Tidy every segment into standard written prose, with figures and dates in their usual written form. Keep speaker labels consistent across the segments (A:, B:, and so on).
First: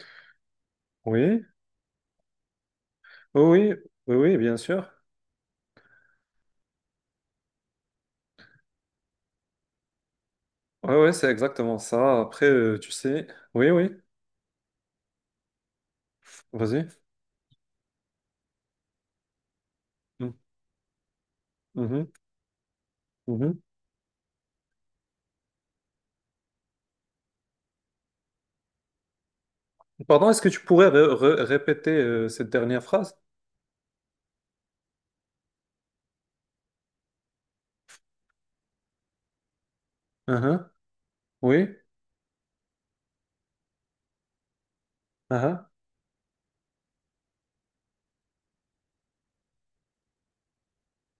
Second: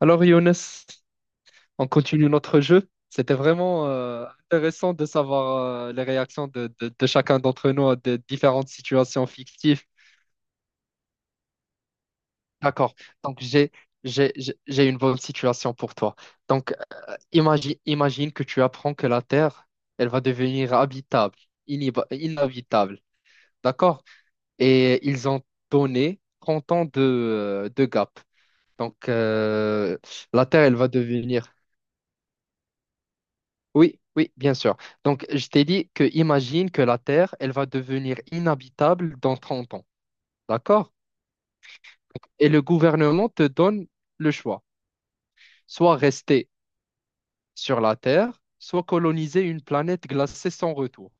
A: Alors Younes,
B: Oui,
A: on continue notre jeu. C'était
B: oui,
A: vraiment
B: oui, oui, bien sûr.
A: intéressant de savoir les réactions de chacun d'entre nous à des différentes situations fictives.
B: Oui, oui, c'est exactement ça. Après, tu
A: D'accord.
B: sais.
A: Donc
B: Oui,
A: j'ai
B: oui,
A: j'ai j'ai j'ai une bonne situation pour toi. Donc
B: vas-y.
A: imagine que tu apprends que la Terre, elle va
B: Mm,
A: devenir habitable,
B: mhm,
A: inhabitable.
B: mhm.
A: D'accord? Et ils ont donné 30 ans de gap. Donc
B: Pardon, est-ce
A: la
B: que tu
A: Terre, elle
B: pourrais
A: va devenir
B: répéter cette dernière phrase?
A: Oui, oui, bien sûr. Donc, je t'ai dit que imagine que la Terre, elle va devenir inhabitable dans 30 ans.
B: Mhm,
A: D'accord?
B: oui.
A: Et le gouvernement te donne le choix.
B: Hein, hein.
A: Soit rester sur la Terre, soit coloniser une planète glacée sans retour.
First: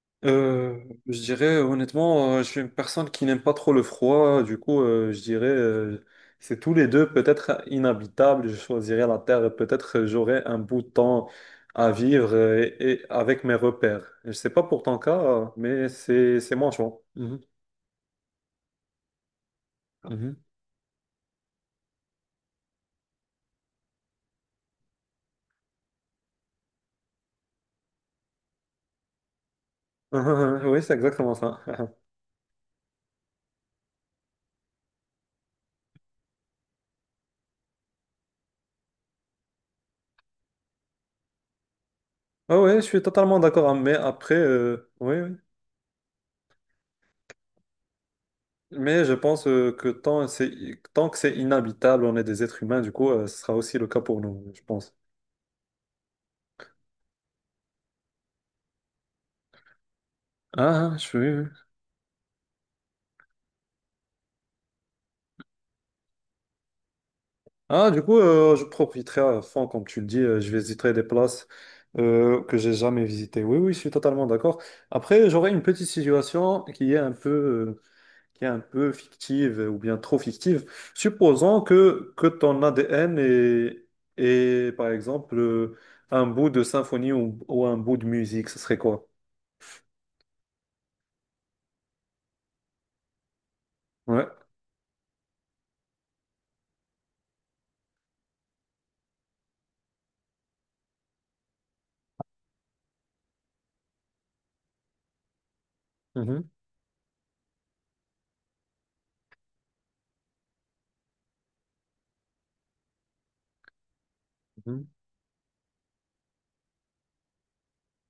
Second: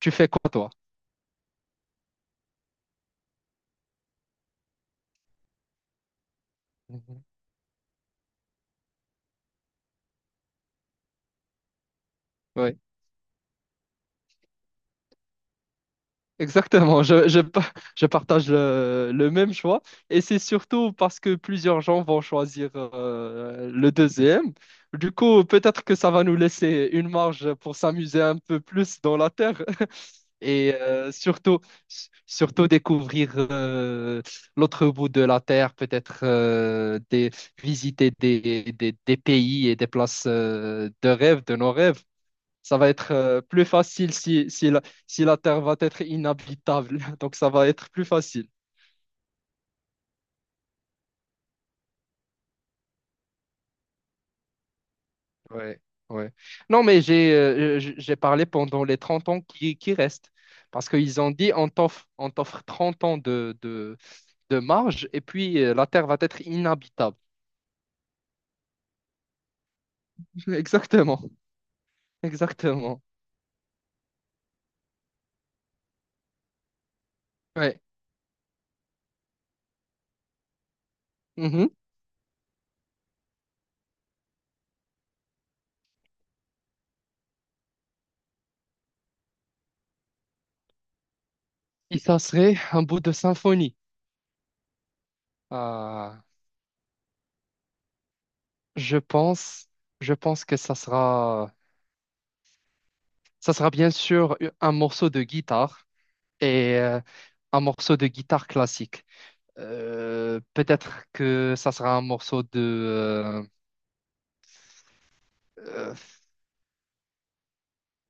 A: Tu fais quoi, toi?
B: Euh, je dirais honnêtement, je suis une personne qui n'aime pas trop le froid, du coup, je dirais c'est tous les deux peut-être inhabitables. Je choisirais la terre et peut-être j'aurais un bout de temps à vivre
A: Oui.
B: et avec mes repères. Je sais pas pour ton cas, mais c'est mon choix.
A: Exactement,
B: Mhm.
A: je partage le même choix et
B: Mhm.
A: c'est surtout parce que plusieurs gens vont choisir le deuxième. Du coup, peut-être que ça va nous laisser une marge pour s'amuser un peu plus dans la terre et
B: Oui, c'est exactement ça.
A: surtout, surtout découvrir l'autre bout de la terre, peut-être visiter des pays et des places de rêve, de nos rêves.
B: Ah ouais,
A: Ça
B: je
A: va
B: suis
A: être
B: totalement
A: plus
B: d'accord, hein, mais
A: facile
B: après,
A: si, si la,
B: oui,
A: si
B: oui.
A: la Terre va être inhabitable. Donc, ça va être plus facile.
B: Mais je pense que tant que c'est inhabitable, on est des êtres humains, du coup, ce sera aussi le cas pour nous, je pense.
A: Ouais, ouais. Non, mais j'ai parlé pendant les 30 ans qui restent. Parce
B: Ah, ah, je
A: qu'ils ont dit,
B: suis...
A: on t'offre 30 ans de marge et puis la Terre va être inhabitable.
B: Ah, du coup, je profiterai à fond, comme tu le dis, je visiterai des
A: Exactement,
B: places que j'ai
A: exactement.
B: jamais visitées. Oui, oui, je suis totalement d'accord. Après, j'aurais une petite situation qui est un peu,
A: Ouais.
B: qui est un peu fictive ou bien trop fictive. Supposons
A: Mhm.
B: que ton ADN est, par exemple, un bout de symphonie ou un bout de musique, ce serait quoi?
A: Et ça serait un bout de symphonie.
B: Ouais.
A: Ah, je pense, je pense que ça sera bien sûr un morceau de guitare.
B: Mhm,
A: Et un morceau de guitare classique. Peut-être que ça sera un morceau de,
B: mhm.
A: euh,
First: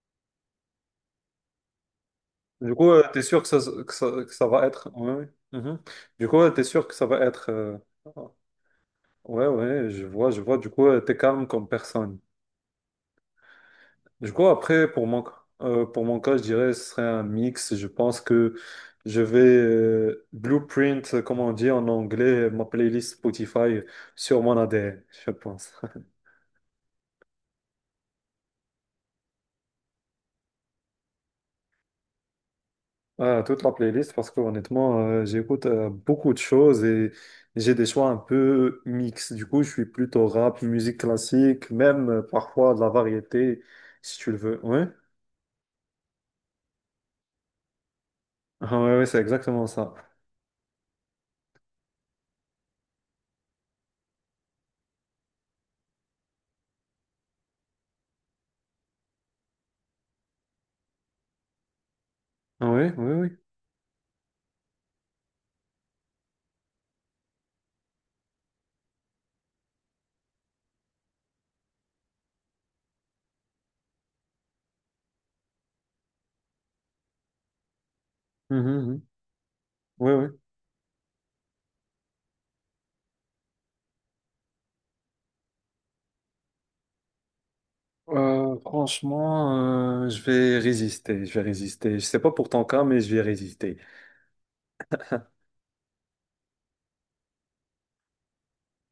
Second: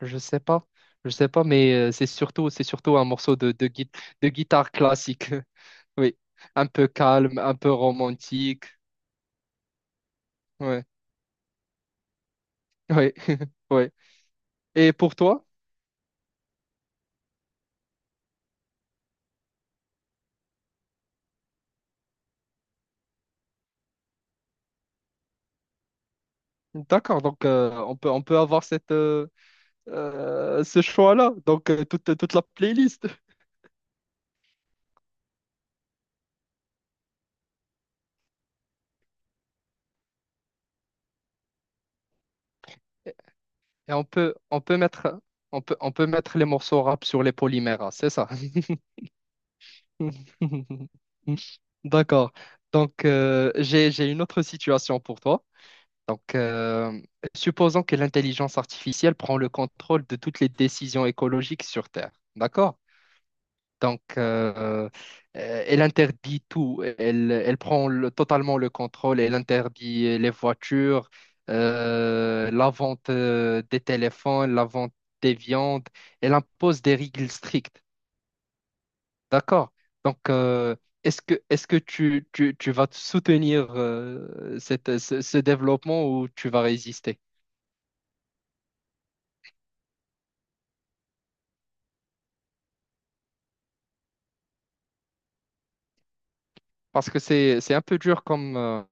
A: je sais pas, je sais pas, mais c'est surtout, c'est
B: Du coup,
A: surtout un
B: tu t'es
A: morceau
B: sûr
A: de, de, gui- de
B: que ça va
A: guitare
B: être... ouais, ouais.
A: classique.
B: Mhm.
A: Oui,
B: Du coup, t'es
A: un
B: sûr
A: peu
B: que ça va
A: calme,
B: être...
A: un peu romantique.
B: Ouais, ouais, je vois, du
A: Ouais,
B: coup, t'es calme comme personne.
A: ouais, ouais.
B: Du coup, après,
A: Et pour toi?
B: pour mon cas, je dirais, ce serait un mix. Je pense que je vais blueprint, comme on dit en anglais, ma playlist Spotify sur mon ADN, je pense.
A: D'accord, donc on peut avoir ce choix-là, donc toute la playlist.
B: Ah, toute la playlist, parce que honnêtement, j'écoute beaucoup de choses et j'ai des choix un peu mix. Du coup, je suis plutôt rap, musique classique, même parfois de la variété,
A: Et
B: si tu le veux. Ouais,
A: on peut mettre les morceaux rap sur les polymères, hein, c'est ça?
B: ah, ouais, ouais, c'est exactement ça.
A: D'accord. Donc, j'ai une autre situation pour toi. Donc, supposons que l'intelligence artificielle prend le contrôle de toutes les décisions écologiques sur Terre.
B: Ah,
A: D'accord?
B: oui, oui, oui.
A: Donc, elle interdit tout. Elle prend totalement le contrôle. Elle interdit les voitures, la vente des téléphones, la vente des viandes. Elle impose des règles strictes.
B: Mhm, mhm.
A: D'accord.
B: Oui,
A: Donc,
B: oui.
A: est-ce que tu vas te soutenir ce développement ou tu vas résister?
B: Franchement, je vais résister. Je vais résister. Je sais pas pour ton cas, mais je vais résister.
A: Parce que c'est un peu dur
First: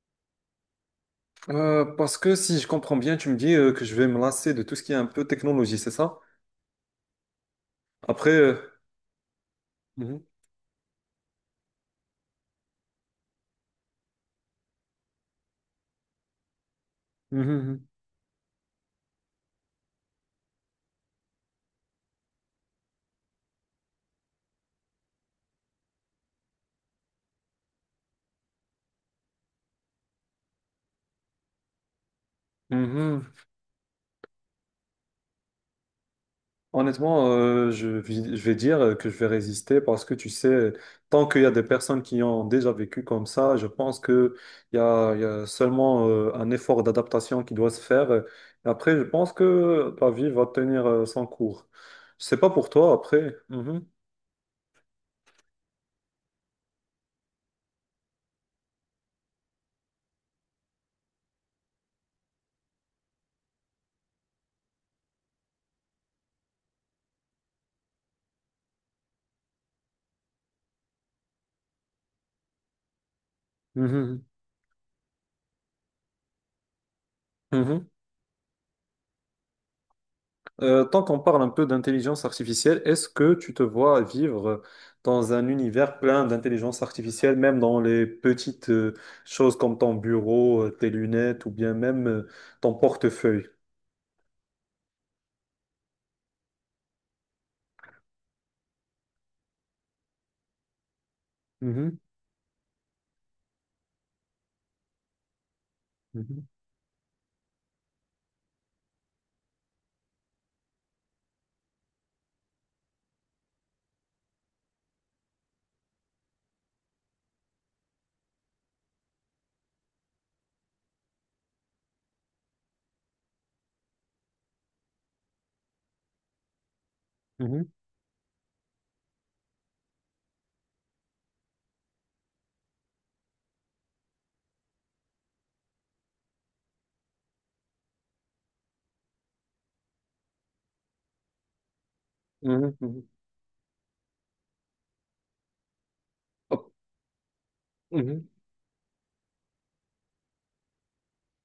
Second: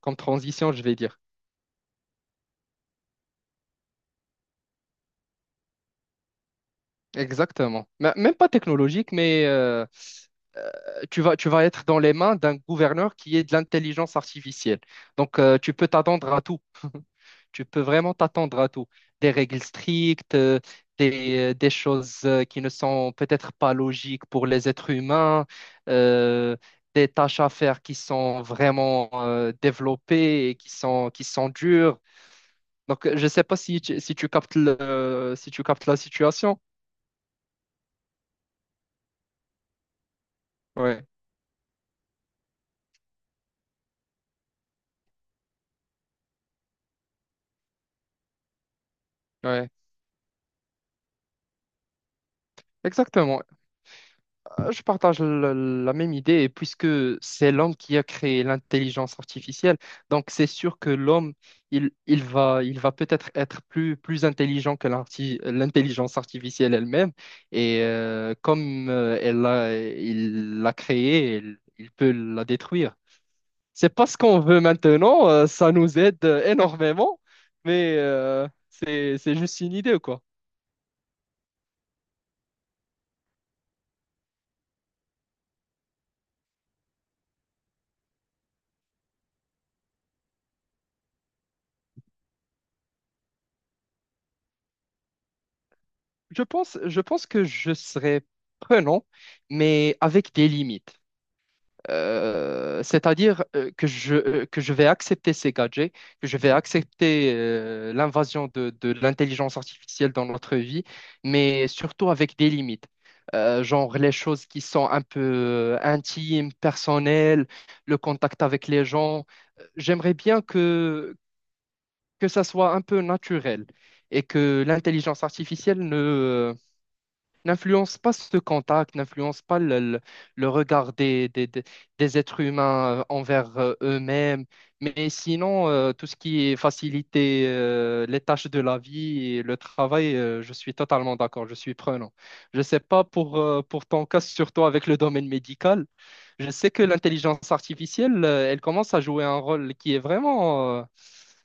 A: comme transition, je vais dire.
B: Parce que si je comprends bien, tu me dis que je vais me lasser de tout ce qui est un peu technologie, c'est ça?
A: Exactement.
B: Après.
A: Même pas
B: euh,
A: technologique, mais
B: mhm,
A: euh, tu vas être dans les mains d'un gouverneur qui est de l'intelligence artificielle. Donc, tu peux t'attendre à tout. Tu peux
B: mhm,
A: vraiment t'attendre à tout. Des règles strictes, des choses qui ne sont peut-être pas logiques pour les êtres humains, euh, des tâches à faire qui sont vraiment développées et qui sont dures. Donc,
B: mhm.
A: je ne sais
B: Mhm.
A: pas si tu, si tu captes le, si tu captes la situation.
B: Honnêtement, je vais dire que je vais résister parce que tu sais,
A: Ouais,
B: tant qu'il y a des personnes qui ont déjà vécu comme ça, je pense que il y a seulement un effort d'adaptation qui doit se faire. Et après, je pense
A: ouais,
B: que la vie va tenir son cours. Je sais pas pour toi après.
A: exactement.
B: Mhm.
A: Je partage la même idée, et puisque c'est l'homme qui a créé l'intelligence artificielle, donc c'est sûr que l'homme, il va peut-être être plus intelligent que l'intelligence artificielle elle-même, et comme il l'a créée, il peut la détruire. C'est pas ce
B: Mhm.
A: qu'on veut maintenant, ça nous aide énormément,
B: Mhm.
A: mais c'est juste une idée, quoi.
B: Tant qu'on parle un peu d'intelligence artificielle, est-ce que tu te vois vivre dans un univers plein d'intelligence artificielle, même dans les petites choses comme ton bureau, tes lunettes ou bien même ton portefeuille?
A: Je pense que je serais prenant, mais avec des limites.
B: Mhm,
A: C'est-à-dire que je vais accepter ces gadgets, que je
B: mhm,
A: vais accepter l'invasion de l'intelligence artificielle dans notre vie, mais surtout avec des limites. Genre les choses qui sont un peu intimes, personnelles, le contact avec les gens. J'aimerais bien que ça soit un peu naturel et que l'intelligence artificielle
B: mhm.
A: n'influence pas ce contact, n'influence pas le regard des êtres humains envers eux-mêmes. Mais sinon, tout ce qui est faciliter les tâches de la vie et le travail, je suis totalement d'accord, je suis prenant.
B: Mhm,
A: Je ne
B: mhm,
A: sais pas
B: mhm.
A: pour ton cas, surtout avec le domaine médical, je sais
B: Hop,
A: que l'intelligence artificielle,
B: mhm,
A: elle commence à jouer un rôle qui est vraiment, euh,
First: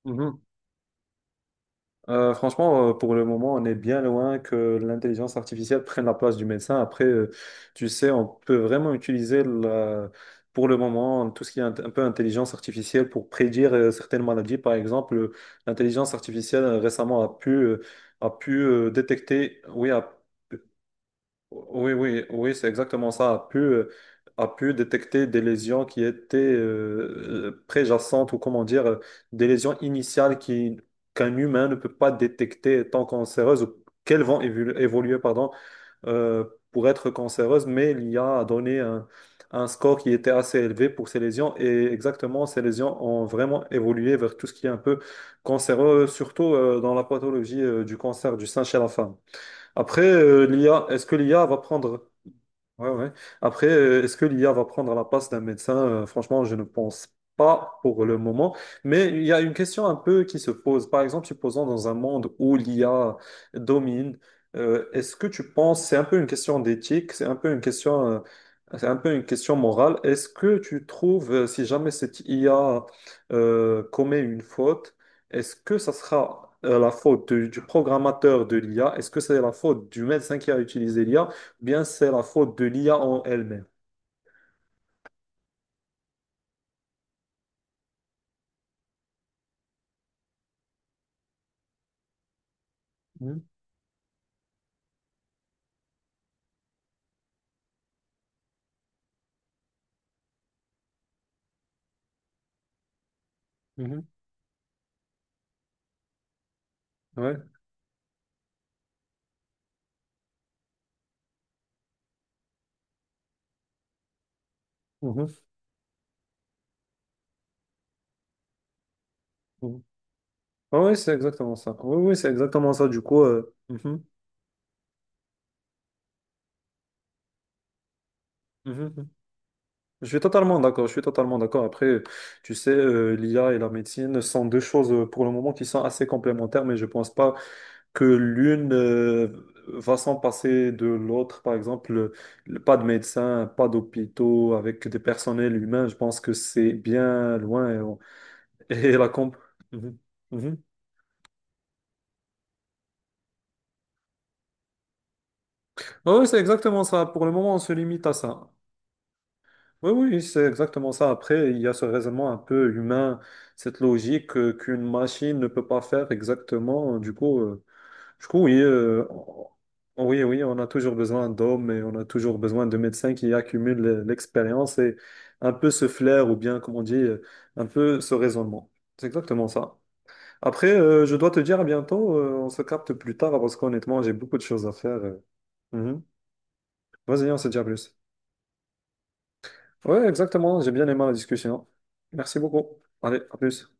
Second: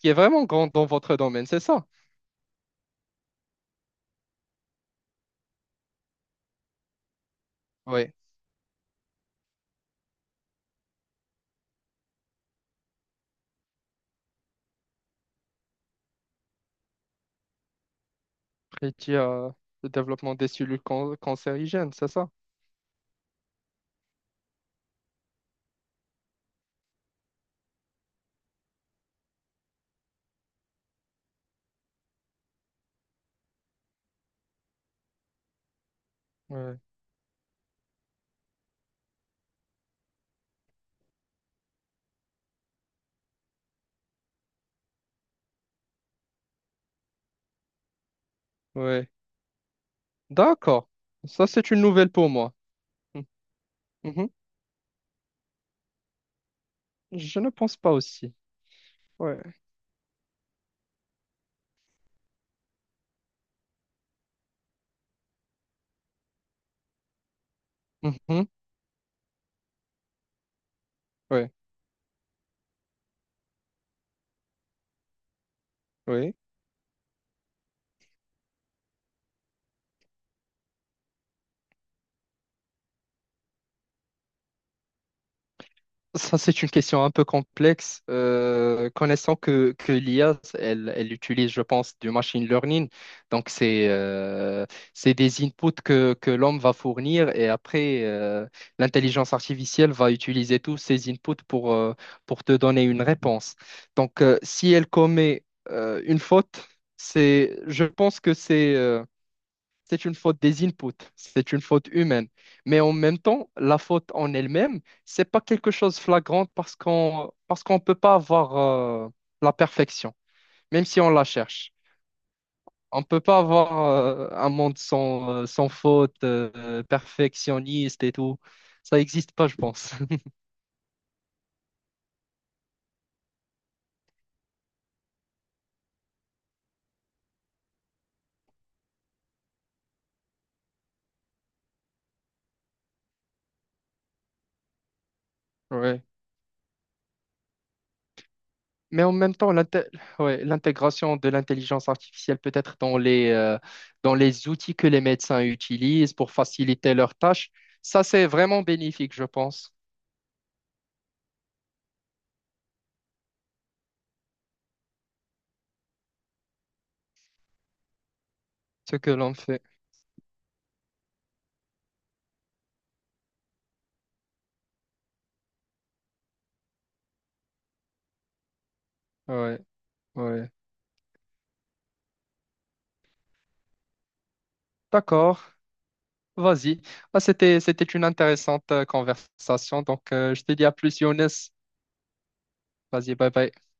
A: qui est
B: mhm.
A: vraiment grand dans votre domaine, c'est ça?
B: Franchement, pour le moment, on est bien loin que l'intelligence artificielle prenne la place du médecin. Après, tu sais, on peut vraiment utiliser pour le moment tout ce qui est un, peu intelligence artificielle pour prédire certaines maladies. Par exemple, l'intelligence artificielle récemment a pu
A: Et qui a
B: détecter,
A: le
B: oui, a
A: développement des cellules
B: oui,
A: cancérigènes, c'est
B: oui,
A: ça?
B: oui, c'est exactement ça. A pu détecter des lésions qui étaient préjacentes ou comment dire, des lésions initiales qu'un humain ne peut pas détecter étant cancéreuses ou qu'elles vont évoluer, pardon, euh,
A: Ouais.
B: pour être cancéreuses, mais l'IA a donné un score qui était assez élevé pour ces lésions et exactement, ces lésions ont vraiment évolué vers tout ce qui est un peu cancéreux, surtout dans la pathologie du cancer du sein chez la
A: Ouais.
B: femme. Après, l'IA,
A: D'accord.
B: est-ce que l'IA
A: Ça,
B: va
A: c'est une
B: prendre.
A: nouvelle pour moi.
B: Ouais, ouais. Après, est-ce que
A: Mhm.
B: l'IA va prendre la place d'un médecin? Franchement, je ne pense
A: Je ne pense
B: pas
A: pas
B: pour le
A: aussi.
B: moment. Mais il y
A: Ouais.
B: a une question un peu qui se pose. Par exemple, supposons dans un monde où l'IA domine, est-ce que tu penses, c'est un peu une question d'éthique, c'est un peu une question,
A: Mhm.
B: c'est un peu une question morale. Est-ce que tu trouves,
A: Ouais.
B: si jamais cette IA commet une faute, est-ce que ça
A: Oui.
B: sera la faute du programmateur de l'IA? Est-ce que c'est la faute du médecin qui a utilisé l'IA? Bien c'est la faute de l'IA en elle-même.
A: Ça, c'est une question un peu complexe. Connaissant que l'IA, elle utilise, je pense, du machine learning.
B: Mhm,
A: Donc, c'est des inputs que l'homme va fournir et après, l'intelligence artificielle va utiliser tous ces inputs pour te donner une réponse.
B: mhm,
A: Donc, si elle commet une faute,
B: ouais,
A: c'est, je pense que c'est une faute des inputs, c'est une faute humaine. Mais en même temps, la faute en elle-même, c'est
B: mhm,
A: pas quelque chose de flagrant parce qu'on peut pas avoir euh, la
B: mhm.
A: perfection,
B: Ah
A: même
B: ouais,
A: si on
B: c'est
A: la
B: exactement
A: cherche.
B: ça. Oui, oui, c'est exactement ça. Du
A: On
B: coup,
A: peut pas avoir
B: mhm,
A: un monde sans faute, perfectionniste et tout.
B: mhm,
A: Ça
B: mhm.
A: n'existe pas, je pense.
B: Je suis totalement d'accord. Je suis totalement d'accord. Après, tu sais, l'IA et la médecine sont deux choses pour le moment qui sont assez complémentaires, mais je pense pas que l'une va s'en passer de l'autre. Par exemple, pas de médecins, pas d'hôpitaux avec des personnels humains. Je
A: Ouais.
B: pense que c'est bien loin et et
A: Mais
B: la
A: en même
B: comp.
A: temps,
B: Mhm,
A: ouais,
B: mhm.
A: l'intégration de l'intelligence artificielle peut être dans les outils que les médecins utilisent
B: Ah, oui,
A: pour
B: c'est exactement
A: faciliter
B: ça.
A: leurs
B: Pour le
A: tâches,
B: moment, on se
A: ça
B: limite à
A: c'est
B: ça.
A: vraiment bénéfique, je pense,
B: Oui, oui, c'est exactement ça. Après, il y a ce raisonnement un peu humain, cette logique qu'une machine ne peut pas faire exactement. Du coup, oui,
A: ce que l'on fait.
B: oui, oui, on a toujours besoin d'hommes et on a toujours besoin de médecins qui accumulent l'expérience et un peu ce flair ou bien, comme on dit, un peu ce raisonnement. C'est exactement
A: Ouais,
B: ça.
A: ouais.
B: Après, je dois te dire à bientôt. On se capte plus tard parce qu'honnêtement, j'ai beaucoup de choses à faire.
A: D'accord,
B: Mhm.
A: vas-y. Ah,
B: Vas-y, on se dit
A: c'était,
B: à
A: c'était
B: plus.
A: une intéressante conversation,
B: Ouais,
A: donc je te
B: exactement.
A: dis
B: J'ai
A: à
B: bien
A: plus,
B: aimé la
A: Younes.
B: discussion. Merci beaucoup.
A: Vas-y,
B: Allez,
A: bye
B: à
A: bye.
B: plus.